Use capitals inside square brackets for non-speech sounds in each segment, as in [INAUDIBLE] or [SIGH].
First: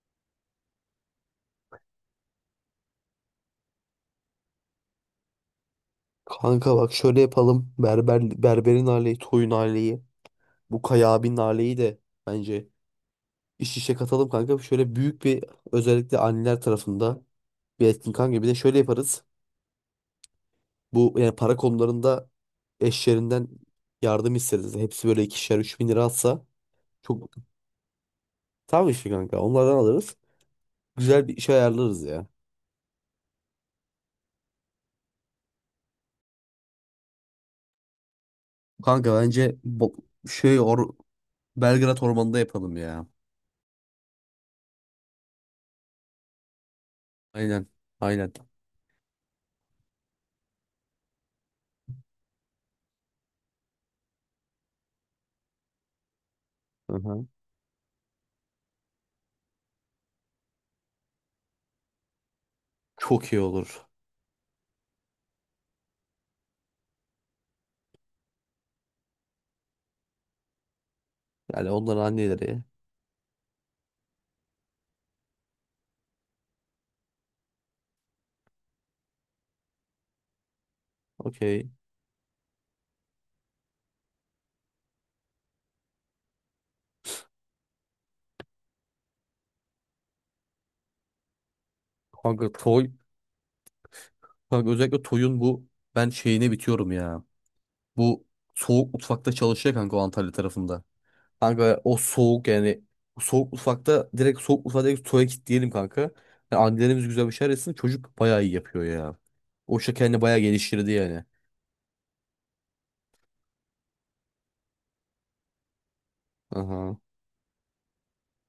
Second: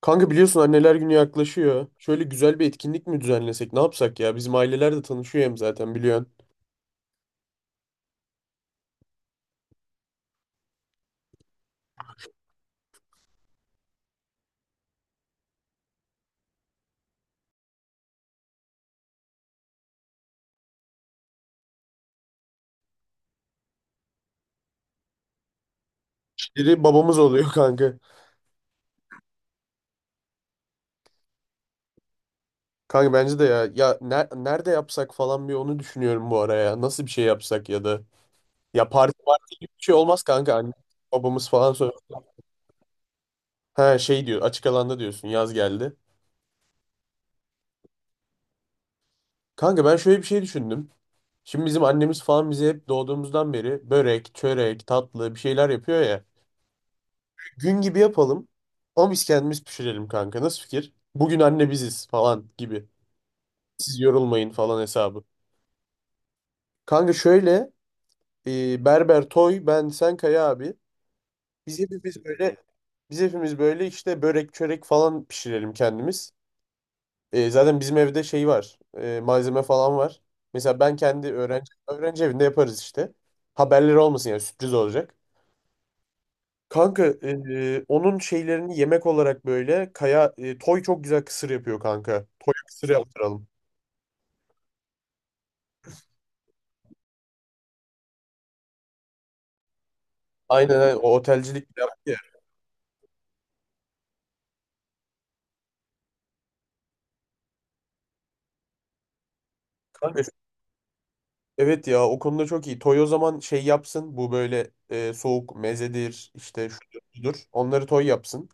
Kanka biliyorsun anneler günü yaklaşıyor. Şöyle güzel bir etkinlik mi düzenlesek? Ne yapsak ya? Bizim aileler de tanışıyor hem zaten biliyorsun. Kanka bak şöyle yapalım. Berber, berberin aileyi, toyun aileyi, bu Kaya abinin aileyi de bence iş işe katalım kanka. Şöyle büyük bir özellikle anneler tarafında bir etkin kanka. Bir de şöyle yaparız. Bu yani para konularında eşlerinden yardım isteriz. Hepsi böyle ikişer, 3.000 lira atsa Biri babamız çok oluyor [LAUGHS] kanka. tam işi kanka. Onlardan alırız. Güzel bir iş ayarlarız ya. Kanka bence de ya. Ya nerede yapsak falan bir onu düşünüyorum bu araya. Nasıl bir şey yapsak ya da. Ya Kanka parti parti bence gibi bir şey bo- olmaz kanka. şey Anne, or babamız falan sonra. Belgrad Ormanı'nda yapalım ya. Ha şey diyor, açık alanda diyorsun, yaz geldi. Aynen. Aynen. Kanka ben şöyle bir şey düşündüm. Şimdi bizim annemiz falan bize hep doğduğumuzdan beri börek, çörek, tatlı bir şeyler yapıyor ya. Hı hı. Gün gibi yapalım. Ama biz kendimiz pişirelim kanka. Nasıl fikir? Bugün anne biziz falan gibi. Çok iyi olur. Siz yorulmayın falan hesabı. Kanka şöyle Berber Toy ben sen Kaya abi. Yani Biz onların hepimiz böyle anneleri. biz hepimiz böyle işte börek çörek falan pişirelim kendimiz. Zaten bizim evde şey var. Malzeme falan var. Mesela ben kendi Okey. öğrenci evinde yaparız işte. Haberleri olmasın, yani sürpriz olacak. Kanka onun şeylerini yemek olarak böyle Kaya, Toy çok güzel kısır yapıyor kanka. Kanka Toy'a kısır Toy. yaptıralım. Kanka özellikle Toy'un bu ben şeyine bitiyorum ya. Bu soğuk mutfakta çalışıyor kanka o Antalya Aynen tarafında. aynen, o otelcilik bir Kanka o yaptı ya. soğuk yani soğuk mutfakta direkt Toy'a kilitleyelim kanka. Yani annelerimiz güzel bir şeyler etsin. Çocuk bayağı iyi yapıyor ya. O işte Kanka kendini bayağı geliştirdi yani. evet ya, o konuda çok iyi. Toy o zaman şey yapsın, bu böyle soğuk mezedir işte, şudur Aha. budur. Onları Toy yapsın.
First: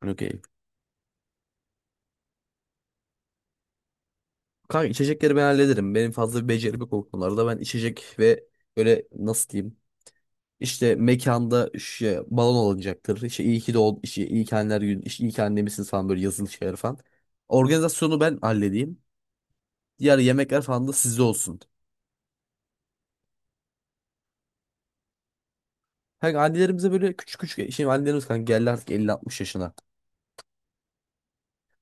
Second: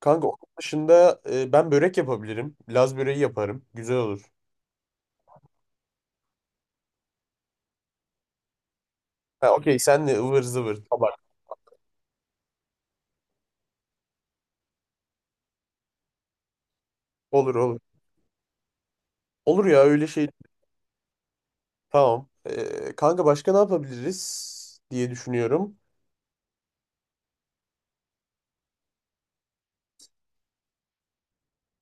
Kanka onun Okey. dışında ben börek yapabilirim. Laz böreği yaparım. Güzel olur. Kanka içecekleri ben hallederim. Benim fazla bir becerim yok o konularda. Ben içecek ve böyle Ha nasıl diyeyim. okey, sen de ıvır zıvır. İşte mekanda şey, balon alınacaktır. İşte iyi ki de ol, işte iyi ki anneler günü, işte iyi ki annemişsiniz falan böyle yazılı şeyler falan. Olur olur. Organizasyonu ben halledeyim. Olur ya öyle Diğer şey. yemekler falan da sizde olsun. Tamam. Kanka başka ne yapabiliriz diye düşünüyorum. Kanka annelerimize böyle küçük küçük şimdi annelerimiz kanka geldi artık 50 60 yaşına.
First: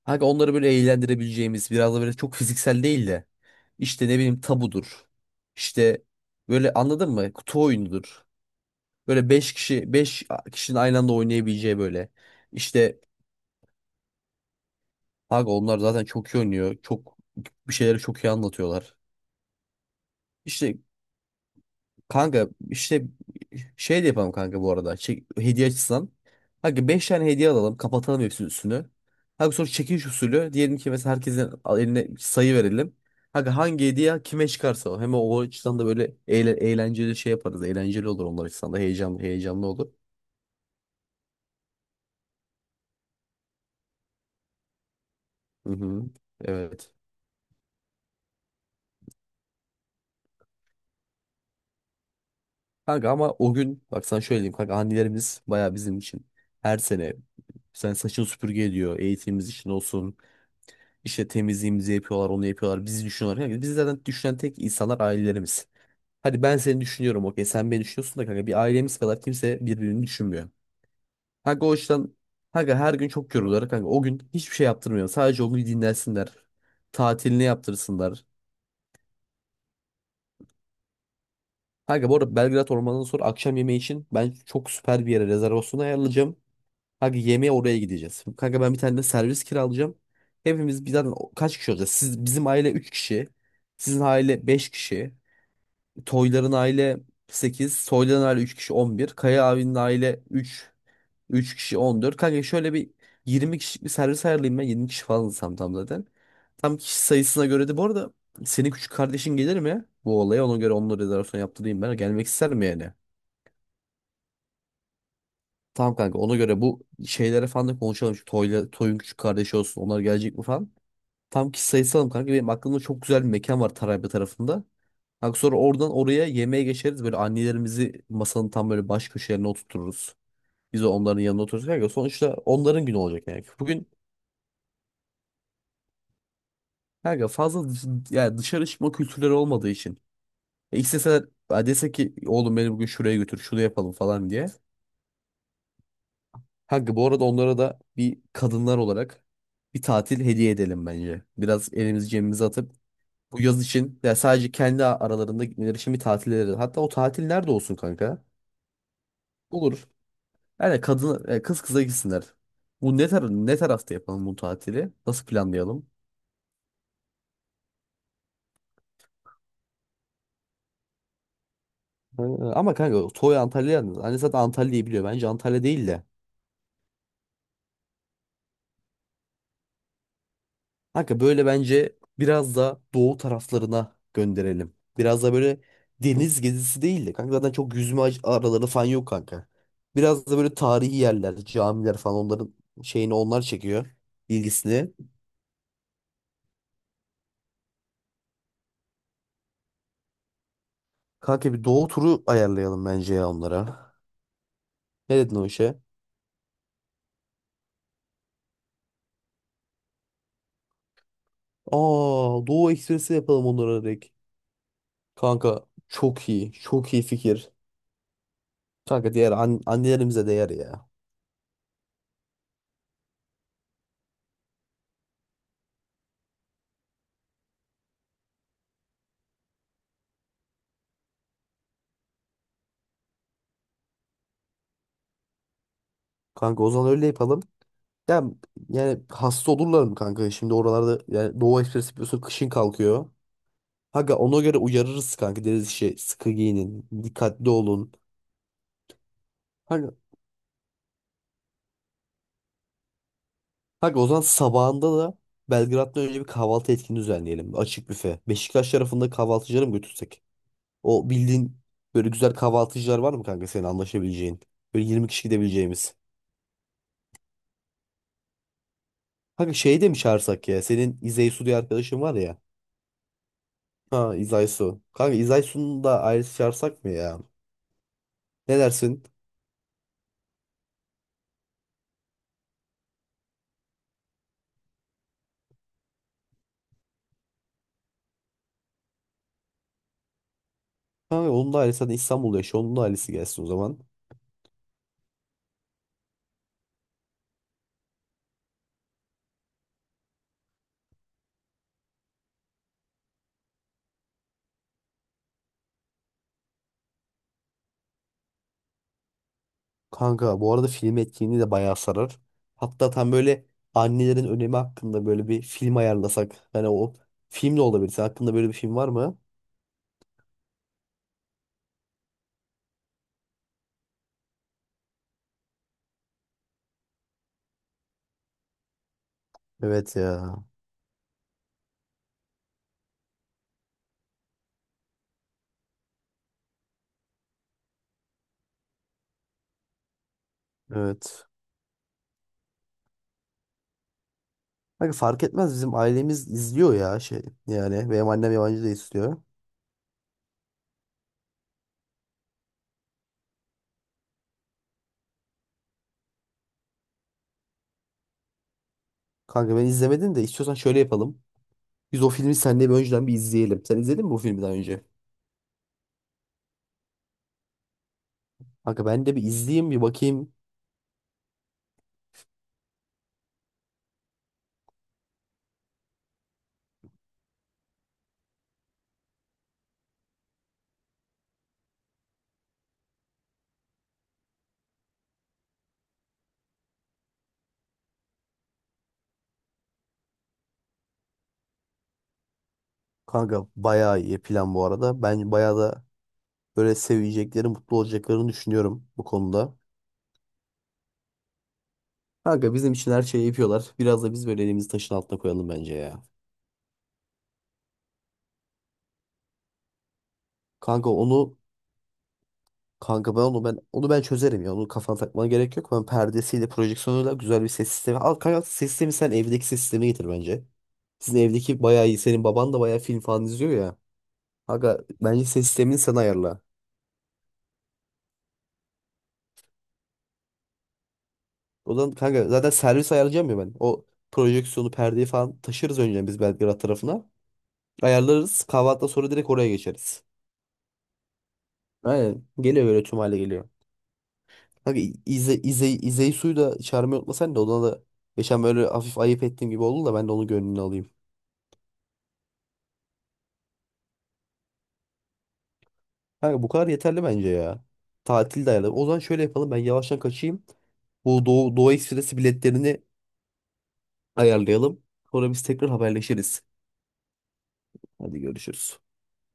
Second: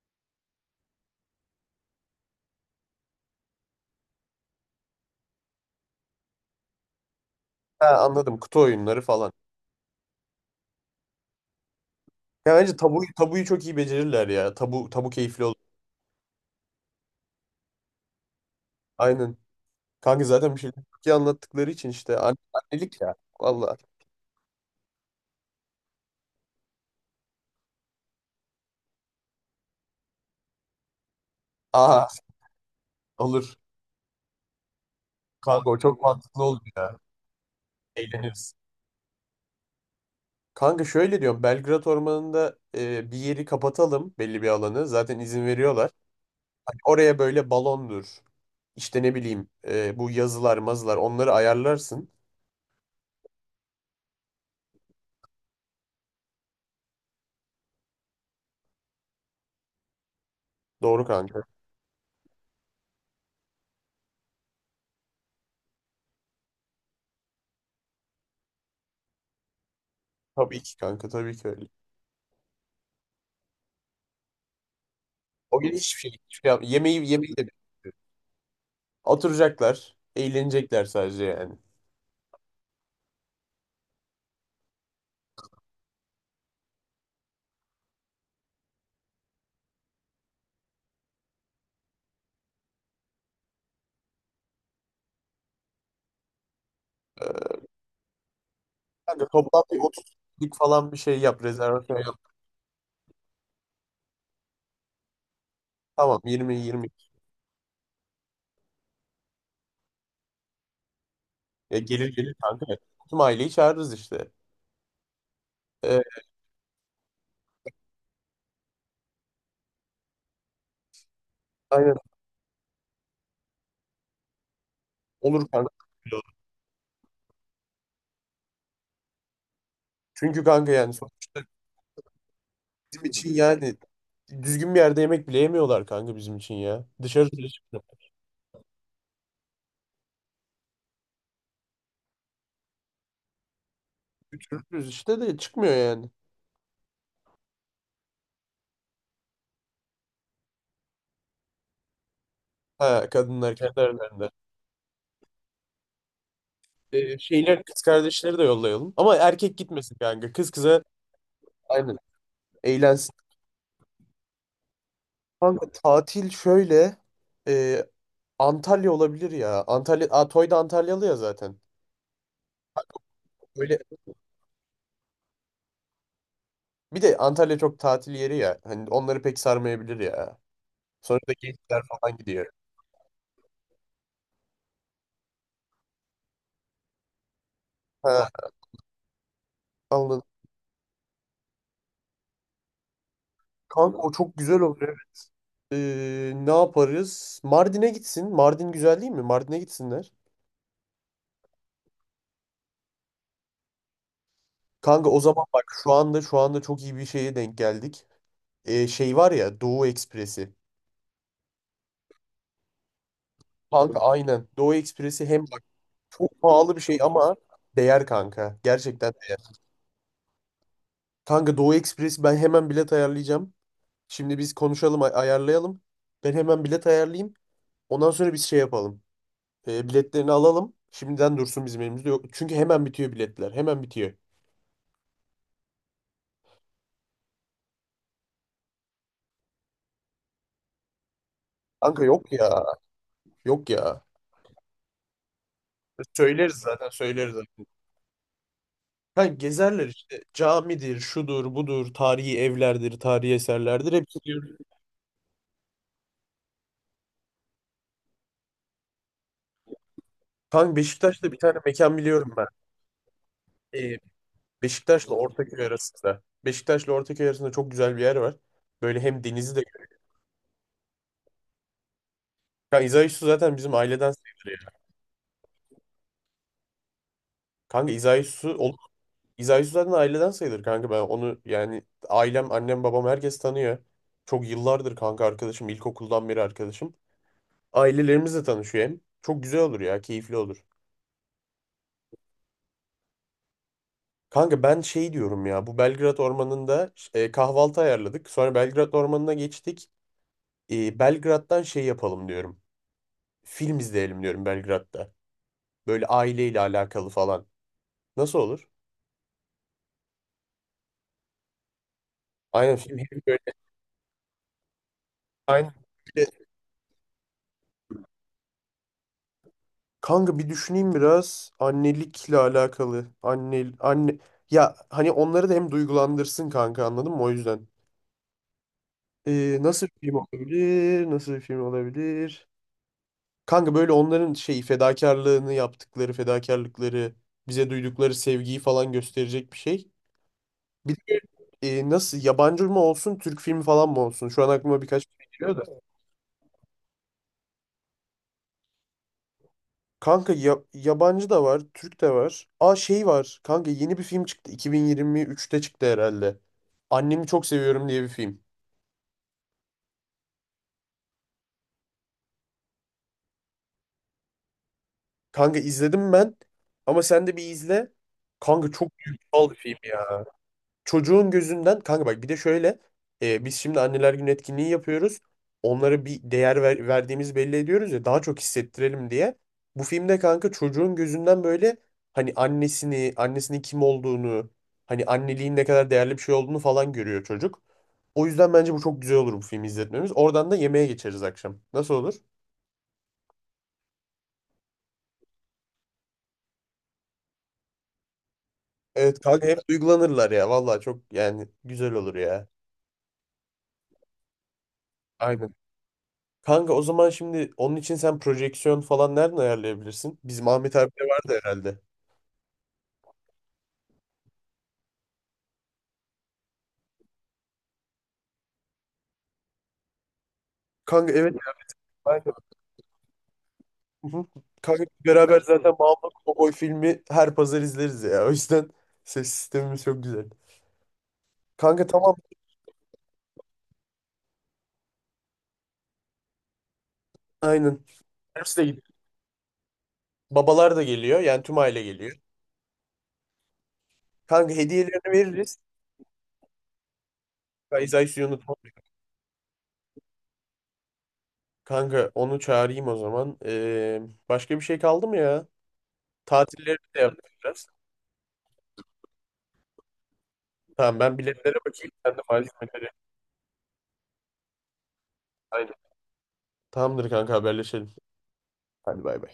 Kanka onları böyle eğlendirebileceğimiz biraz da böyle çok fiziksel değil de işte ne bileyim tabudur. İşte böyle anladın mı? Kutu Ha oyunudur. anladım. Kutu oyunları Böyle falan. 5 kişinin aynı anda oynayabileceği böyle. Ya bence İşte tabu, tabuyu çok iyi becerirler ya. Tabu tabu keyifli kanka olur. onlar zaten çok iyi oynuyor. Çok bir şeyleri çok iyi anlatıyorlar. Aynen. Kanka zaten bir şeyler İşte çok iyi anlattıkları için işte kanka annelik işte ya. Vallahi. şey de yapalım kanka bu arada. Çek, hediye açısından. Kanka 5 tane hediye alalım. Kapatalım hepsinin üstünü. Kanka sonra çekiliş usulü. Diyelim ki mesela herkesin eline Aa sayı verelim. Kanka olur. hangi hediye kime çıkarsa o. Hem o Kanka o açıdan da çok böyle mantıklı oldu ya. eğlenceli şey yaparız. Eğlenceli olur onlar Eğleniriz. açısından da. Heyecanlı olur. Kanka şöyle diyorum. Belgrad Ormanı'nda bir yeri kapatalım, belli bir alanı. Zaten izin Hı veriyorlar. hı. Hani Evet. oraya böyle balondur. İşte ne bileyim bu yazılar mazılar, onları ayarlarsın. Kanka ama o gün bak sana şöyle diyeyim kanka annelerimiz baya bizim için her sene sen saçını süpürge ediyor eğitimimiz için olsun Doğru işte kanka. temizliğimizi yapıyorlar onu yapıyorlar bizi düşünüyorlar kanka bizi zaten düşünen tek insanlar ailelerimiz. Hadi ben seni düşünüyorum okey sen beni düşünüyorsun da kanka bir ailemiz kadar kimse birbirini düşünmüyor. Tabii ki kanka, tabii ki Kanka öyle. o yüzden kanka her gün çok yoruluyorlar kanka o gün hiçbir şey yaptırmıyor sadece o O gün gün hiçbir şey, dinlensinler hiçbir şey yemeği tatilini de yaptırsınlar. oturacaklar. Eğlenecekler sadece yani. Kanka bu arada Belgrad Ormanı'ndan sonra akşam yemeği için ben çok süper bir yere rezervasyon ayarlayacağım. Kanka yemeğe oraya gideceğiz. Kanka ben bir tane de servis kiralayacağım. Hepimiz bir zaten kaç kişi olacağız? Siz, bizim aile 3 kişi. Sizin aile 5 kişi. Toyların aile Ee, 8, Soyların aile 3 kişi 11, Kanka Kaya toplam abinin bir 30 aile kişilik falan bir şey yap. 3 kişi Rezervasyon on yap. dört. Kanka şöyle bir 20 kişilik bir servis ayarlayayım ben. 20 kişi falan tam zaten. Tamam 20 Tam 20. kişi sayısına göre de bu arada senin küçük kardeşin gelir mi? Bu olaya ona göre onun rezervasyon Ya yaptırayım ben. gelir Gelmek gelir ister mi kanka. yani? Tüm aileyi çağırırız işte. Tamam Ee, kanka ona göre bu şeylere falan da konuşalım. Şu Toy'un küçük kardeşi olsun. Onlar gelecek mi falan. Tam ki aynen sayısı alalım kanka. Benim aklımda çok güzel bir mekan var Tarabya tarafında. Kanka olur sonra kanka. oradan oraya yemeğe geçeriz. Böyle annelerimizi masanın tam böyle baş köşelerine oturturuz. Çünkü kanka Biz de yani onların yanına otururuz kanka. Sonuçta onların günü bizim olacak için yani. yani Bugün düzgün bir yerde yemek bile yemiyorlar kanka bizim için ya. Dışarı kanka çıkıyoruz, yani dışarı çıkma kültürleri olmadığı için. İsteseler ha, dese ki oğlum beni bugün şuraya götür şunu yapalım falan diye. işte de çıkmıyor yani. Kanka bu arada onlara da bir kadınlar olarak bir tatil hediye edelim bence. Biraz elimizi cebimize atıp Ha, bu kadınlar yaz kendi için ya aralarında. sadece kendi aralarında gitmeleri için bir tatil edelim. Hatta o tatil nerede şeyler, olsun kız kanka? kardeşleri de yollayalım. Ama erkek Olur. gitmesin kanka. Kız Yani kıza, kadın kız kıza aynen, gitsinler. Bu ne eğlensin. tar Ne tarafta yapalım bu tatili? Nasıl Kanka planlayalım? tatil şöyle e, Antalya olabilir ya. Antalya. Aa, Toy da Antalyalı ya zaten. Ama kanka Toy Antalya'ya Böyle yalnız. Anne zaten Antalya'yı biliyor. Bence Antalya değil de. bir de Antalya çok tatil yeri ya. Hani onları pek sarmayabilir ya. Kanka Sonuçta böyle gençler bence falan gidiyor. biraz da doğu taraflarına gönderelim. Biraz da böyle deniz gezisi değil de kanka zaten çok yüzme Ha, araları falan yok kanka. anladım. Biraz da böyle tarihi yerler, camiler falan onların şeyini onlar çekiyor Kanka o çok güzel ilgisini. olur. Ne yaparız? Mardin'e gitsin. Mardin güzel değil mi? Mardin'e gitsinler. Kanka bir doğu turu ayarlayalım bence ya onlara. Kanka Ne o dedin zaman o bak, işe? şu anda şu anda çok iyi bir şeye denk geldik. Şey var ya, Doğu Ekspresi. Aa Doğu Ekspresi yapalım onlara Kanka direkt. aynen. Doğu Ekspresi, hem bak Kanka çok çok iyi, pahalı bir çok şey iyi ama fikir. değer kanka. Gerçekten Kanka diğer değer. Annelerimize değer ya. Kanka Doğu Ekspresi, ben hemen bilet ayarlayacağım. Şimdi biz konuşalım, ayarlayalım. Ben hemen bilet ayarlayayım. Ondan sonra biz şey yapalım. Biletlerini alalım. Şimdiden dursun, bizim elimizde yok. Çünkü hemen bitiyor biletler. Hemen bitiyor. Kanka o zaman öyle yapalım. Ya yani hasta olurlar mı kanka? Şimdi oralarda yani Doğu Ekspresi Kanka yapıyorsun yok ya. kışın kalkıyor. Yok ya. Kanka ona göre uyarırız kanka. Deriz işte sıkı Söyleriz giyinin, zaten, söyleriz. dikkatli olun. Ha, gezerler Kanka, işte, camidir, şudur, budur, tarihi evlerdir, tarihi eserlerdir Kanka o hepsi zaman diyor. sabahında da Belgrad'da önce bir kahvaltı etkinliği düzenleyelim. Açık büfe. Beşiktaş tarafında kahvaltıcıları mı götürsek? Kanka O Beşiktaş'ta bir bildiğin tane mekan böyle biliyorum güzel ben. kahvaltıcılar var mı kanka senin Ee, anlaşabileceğin? Böyle 20 Beşiktaş'la kişi Ortaköy gidebileceğimiz. arasında. Beşiktaş'la Ortaköy arasında çok güzel bir yer var. Böyle hem Kanka denizi de... şeyi de mi çağırsak ya? Senin İzey Su diye arkadaşın var ya. Kanka İzayüzü zaten bizim aileden Ha sayılır İzay yani. Su. Kanka İzay Su'nun da ailesi çağırsak mı ya? Kanka İzayüzü... Ne dersin? İzayüzü zaten aileden sayılır kanka, ben onu yani ailem, annem, babam herkes tanıyor. Çok yıllardır kanka arkadaşım, ilkokuldan beri arkadaşım. Ailelerimizle tanışıyor hem. Çok güzel olur ya, keyifli olur. Kanka onun da ailesi zaten İstanbul'da yaşıyor. Onun da ailesi gelsin o zaman. Kanka ben şey diyorum ya, bu Belgrad Ormanı'nda kahvaltı ayarladık. Sonra Belgrad Ormanı'na geçtik. E, Belgrad'dan şey yapalım diyorum. Film izleyelim diyorum Belgrad'da. Böyle aileyle alakalı falan. Nasıl olur? Kanka bu arada film etkinliği de bayağı sarar. Aynen, Hatta film tam hep böyle. böyle annelerin önemi hakkında böyle bir Aynen. film Bir de... ayarlasak. Hani o film de olabilir. Senin hakkında böyle bir film var mı? Kanka bir düşüneyim biraz. Annelikle alakalı. Anne, anne. Ya hani onları da hem duygulandırsın kanka, anladın mı, o yüzden. Nasıl Evet bir film ya. olabilir? Nasıl bir film olabilir? Kanka böyle onların şeyi, fedakarlığını, yaptıkları fedakarlıkları, bize duydukları sevgiyi falan gösterecek bir şey. Bir de Evet. Nasıl, yabancı mı olsun, Türk filmi falan mı olsun? Şu an aklıma Kanka birkaç fark şey etmez geliyor bizim da. ailemiz izliyor ya şey. Yani benim annem yabancı da istiyor. Kanka yabancı da var, Türk de var. Aa şey var. Kanka yeni bir film çıktı. 2023'te çıktı herhalde. Annemi çok seviyorum diye bir film. Kanka ben izlemedim de istiyorsan şöyle yapalım. Biz o filmi seninle bir önceden bir izleyelim. Sen izledin mi bu filmi daha önce? Kanka izledim ben ama sen de bir izle. Kanka Kanka çok ben de bir duygusal bir izleyeyim film. bir bakayım. Çocuğun gözünden kanka bak, bir de şöyle biz şimdi anneler günü etkinliği yapıyoruz. Onlara bir değer verdiğimizi belli ediyoruz ya, daha çok hissettirelim diye. Bu filmde kanka çocuğun gözünden böyle hani annesini, annesinin kim olduğunu, hani anneliğin ne kadar değerli bir şey olduğunu falan görüyor çocuk. O yüzden bence bu çok güzel olur, bu filmi izletmemiz. Oradan da yemeğe geçeriz akşam. Nasıl olur? Kanka bayağı iyi plan bu arada. Ben bayağı da böyle sevecekleri, mutlu olacaklarını düşünüyorum bu Evet kanka, konuda. hep duygulanırlar ya. Vallahi çok yani, güzel olur ya. Kanka bizim için her şeyi yapıyorlar. Biraz da biz böyle elimizi taşın altına koyalım Aynen. bence ya. Kanka o zaman şimdi onun için sen projeksiyon falan nereden ayarlayabilirsin? Bizim Ahmet Kanka abi de onu vardı herhalde. kanka ben çözerim ya. Onu kafana takmana gerek yok. Ben perdesiyle, projeksiyonuyla güzel bir ses sistemi. Al kanka ses sistemi sen evdeki ses sistemi getir bence. Kanka Sizin evet. Ya, evdeki bayağı iyi. Senin ben- baban da bayağı film falan izliyor ya. hı hı. Kanka Kanka bence beraber ses zaten sistemini sen Mahmut ayarla. Kovboy filmi her pazar izleriz ya. O yüzden ses sistemimiz çok güzel. O Kanka zaman tamam. kanka zaten servis ayarlayacağım ya ben. O projeksiyonu, perdeyi falan taşırız önce biz Belgrad tarafına. Aynen. Ayarlarız. Hepsi de Kahvaltıdan gidiyor. sonra direkt oraya geçeriz. Babalar da geliyor. Yani tüm aile geliyor. Aynen. Geliyor böyle tüm hale geliyor. Kanka Kanka hediyelerini veririz. İzeyi suyu da çağırmayı unutmasan da ona da Kaiser geçen unutma. böyle hafif ayıp ettiğim gibi oldu da ben de onun gönlünü alayım. Kanka onu çağırayım o zaman. Başka bir şey kaldı mı ya? Kanka bu kadar Tatilleri de yeterli bence ya. yapacağız. Tatil de ayarlayalım. O zaman şöyle yapalım ben yavaştan kaçayım. Tamam ben Bu biletlere Doğu bakayım. Sen Ekspresi de biletlerini malzemeleri. ayarlayalım. Sonra biz tekrar Aynen. haberleşiriz. Tamamdır kanka, haberleşelim. Hadi görüşürüz. Hadi bay bay.